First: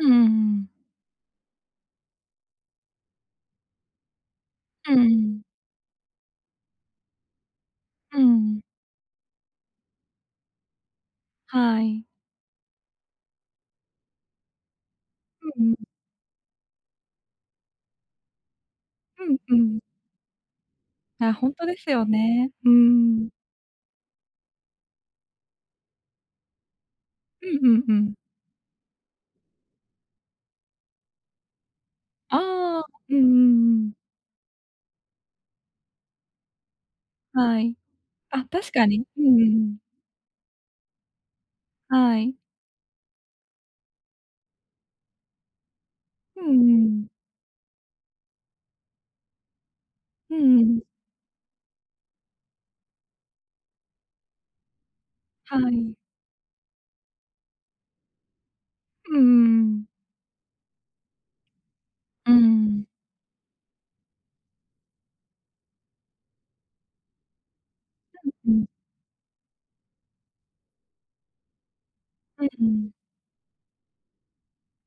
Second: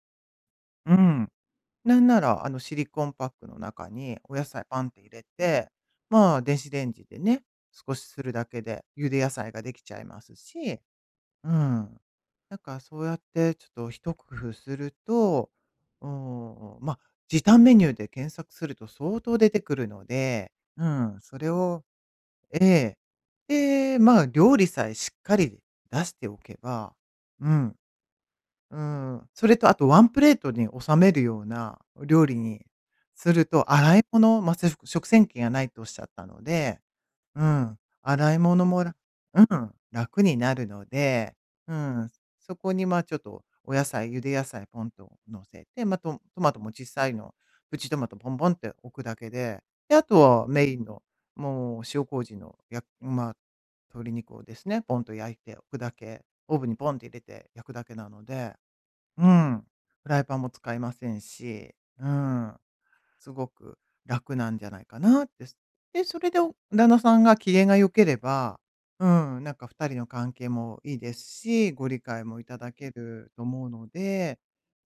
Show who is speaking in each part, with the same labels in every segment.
Speaker 1: うんうんうん。
Speaker 2: うん。なんならあの、シリコンパックの中にお野菜パンっ
Speaker 1: うー
Speaker 2: て入れ
Speaker 1: ん。
Speaker 2: て、まあ、電子レンジでね、少し
Speaker 1: う
Speaker 2: するだ
Speaker 1: ん。
Speaker 2: けで、茹で野菜ができちゃいますし、うん。
Speaker 1: はい。
Speaker 2: なんかそうやってちょっと一工夫すると、
Speaker 1: うんうん。
Speaker 2: おお、ま、時短メニューで検索すると相
Speaker 1: う
Speaker 2: 当
Speaker 1: ん
Speaker 2: 出
Speaker 1: う
Speaker 2: てく
Speaker 1: ん。
Speaker 2: るので、うん、
Speaker 1: いや、
Speaker 2: そ
Speaker 1: ほ
Speaker 2: れ
Speaker 1: んとで
Speaker 2: を
Speaker 1: すよね。
Speaker 2: え
Speaker 1: うー
Speaker 2: え。
Speaker 1: ん。
Speaker 2: で、まあ、料理さえしっかり出しておけば、
Speaker 1: う
Speaker 2: う
Speaker 1: んう
Speaker 2: ん。
Speaker 1: んうん。
Speaker 2: うーん、それとあとワンプレートに収めるようなお料理に
Speaker 1: ああ、うんう
Speaker 2: すると、
Speaker 1: んうん。
Speaker 2: 洗い物、ま、つふ食洗機がないとおっしゃったので。う
Speaker 1: はい。
Speaker 2: ん、洗い
Speaker 1: あ、
Speaker 2: 物
Speaker 1: 確
Speaker 2: も
Speaker 1: か
Speaker 2: ら
Speaker 1: に、うんう
Speaker 2: う
Speaker 1: んう
Speaker 2: ん、
Speaker 1: ん。
Speaker 2: 楽になるので、うん。
Speaker 1: はい。
Speaker 2: そこに、ま、ちょっとお野菜、茹で野菜ポンと乗せて、ま、とん
Speaker 1: う
Speaker 2: ト
Speaker 1: ん
Speaker 2: マトもちっ
Speaker 1: う
Speaker 2: さ
Speaker 1: ん。
Speaker 2: いの、プチトマトボンボンって置くだけで、で、あと
Speaker 1: う
Speaker 2: は
Speaker 1: んう
Speaker 2: メイ
Speaker 1: ん。
Speaker 2: ンの、もう塩麹のやまあ、鶏肉をですね、ポンと焼いて
Speaker 1: は
Speaker 2: 置くだ
Speaker 1: い。
Speaker 2: け、オーブンにポンと入れて焼くだけなので、
Speaker 1: うんうん
Speaker 2: うん。
Speaker 1: うん。
Speaker 2: フライパンも使いませんし、う
Speaker 1: う
Speaker 2: ん。
Speaker 1: ん。
Speaker 2: すごく楽なんじゃないかなってすで、それでお旦那さんが機嫌が良けれ
Speaker 1: [unintelligible] う
Speaker 2: ば
Speaker 1: ん。
Speaker 2: うん、なんか2人の関係もいいですし、ご理解もい
Speaker 1: え、
Speaker 2: た
Speaker 1: う
Speaker 2: だ
Speaker 1: ん。
Speaker 2: けると思うので、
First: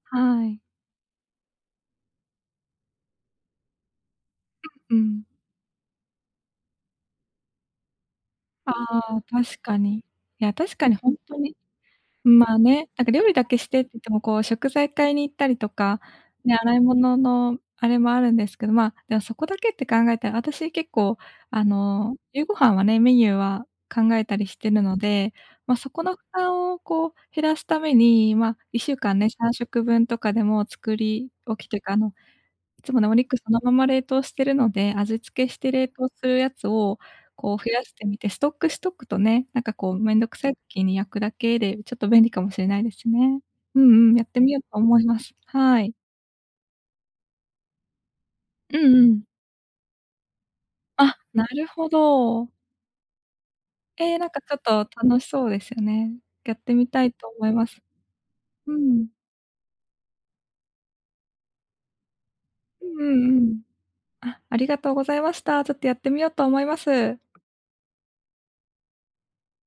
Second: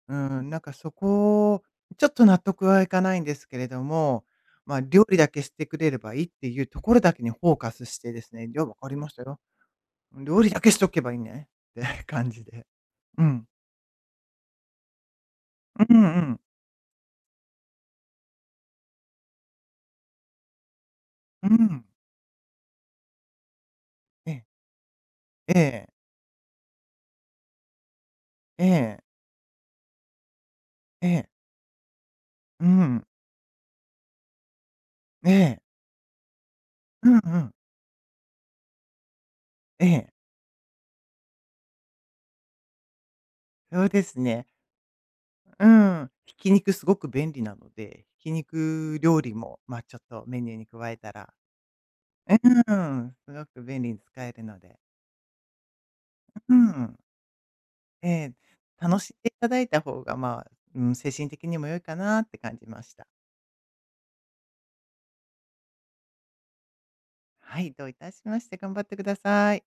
Speaker 2: うー
Speaker 1: は
Speaker 2: ん、な
Speaker 1: い。
Speaker 2: んかそこ、ちょっと納得はいかないんですけれども、まあ
Speaker 1: う、う
Speaker 2: 料理
Speaker 1: ん。
Speaker 2: だけしてくれればいいっていうところだけにフォーカスしてですね、「じゃあ、
Speaker 1: あ
Speaker 2: わかりまし
Speaker 1: あ、
Speaker 2: たよ。
Speaker 1: 確かに。い
Speaker 2: ん、料理
Speaker 1: や
Speaker 2: だけ
Speaker 1: 確
Speaker 2: し
Speaker 1: か
Speaker 2: と
Speaker 1: に
Speaker 2: け
Speaker 1: ほ
Speaker 2: ばい
Speaker 1: ん
Speaker 2: い
Speaker 1: と
Speaker 2: ね」
Speaker 1: に、
Speaker 2: って
Speaker 1: ん、
Speaker 2: 感じ
Speaker 1: ま、
Speaker 2: で。
Speaker 1: ね、なんか
Speaker 2: う
Speaker 1: 料理だ
Speaker 2: ん。
Speaker 1: けしてって言ってもこう食材買いに行ったりと
Speaker 2: うう
Speaker 1: か、
Speaker 2: んうん。
Speaker 1: ね、洗い物のあれもあるんですけど、まあ、いや、そこだけって考えたらあたし結構
Speaker 2: う
Speaker 1: あ
Speaker 2: ん。
Speaker 1: の、夕ご飯はね、メニューは考え
Speaker 2: え
Speaker 1: た
Speaker 2: え。
Speaker 1: りしてるので、
Speaker 2: え
Speaker 1: ま、
Speaker 2: え。
Speaker 1: そこの負担をこう減らすために、ま、
Speaker 2: え
Speaker 1: いっしゅう
Speaker 2: え。
Speaker 1: かんね、3食分とかでも作
Speaker 2: ええ。
Speaker 1: り置きというかあの
Speaker 2: う
Speaker 1: いつも
Speaker 2: ん。
Speaker 1: ね、お肉そのまま冷凍してるので、味
Speaker 2: え
Speaker 1: 付けし
Speaker 2: え。
Speaker 1: て冷凍するやつを
Speaker 2: うんうん。
Speaker 1: こう増やしてみて、ストックしとくとね、なんか
Speaker 2: え
Speaker 1: こう
Speaker 2: え。
Speaker 1: 面倒くさいきに焼くだけでちょっと便利かもしれないですね。う
Speaker 2: ようで
Speaker 1: んうん、
Speaker 2: す
Speaker 1: やって
Speaker 2: ね。
Speaker 1: みようと思います。
Speaker 2: う
Speaker 1: はい。
Speaker 2: ん、ひき肉すごく便利なので、ひき
Speaker 1: うん
Speaker 2: 肉
Speaker 1: う
Speaker 2: 料
Speaker 1: ん。
Speaker 2: 理もまあちょっとメニューに加えた
Speaker 1: あ、
Speaker 2: ら。
Speaker 1: なるほ
Speaker 2: え、う
Speaker 1: ど。
Speaker 2: ーん、すごく便利に
Speaker 1: え、
Speaker 2: 使
Speaker 1: なん
Speaker 2: え
Speaker 1: か
Speaker 2: る
Speaker 1: ちょ
Speaker 2: の
Speaker 1: っ
Speaker 2: で。
Speaker 1: と楽しそうですよね。や
Speaker 2: うう
Speaker 1: ってみ
Speaker 2: ん。
Speaker 1: たいと思います。
Speaker 2: ええ。
Speaker 1: う
Speaker 2: 楽
Speaker 1: ん。
Speaker 2: しでいただいた方が、まあ、うん、精神的にも良いかなって感じま
Speaker 1: うん
Speaker 2: した。
Speaker 1: うんうん。あ、ありがとうございました。ちょっとやってみようと思います。
Speaker 2: はい、どういたしまして、頑張ってください。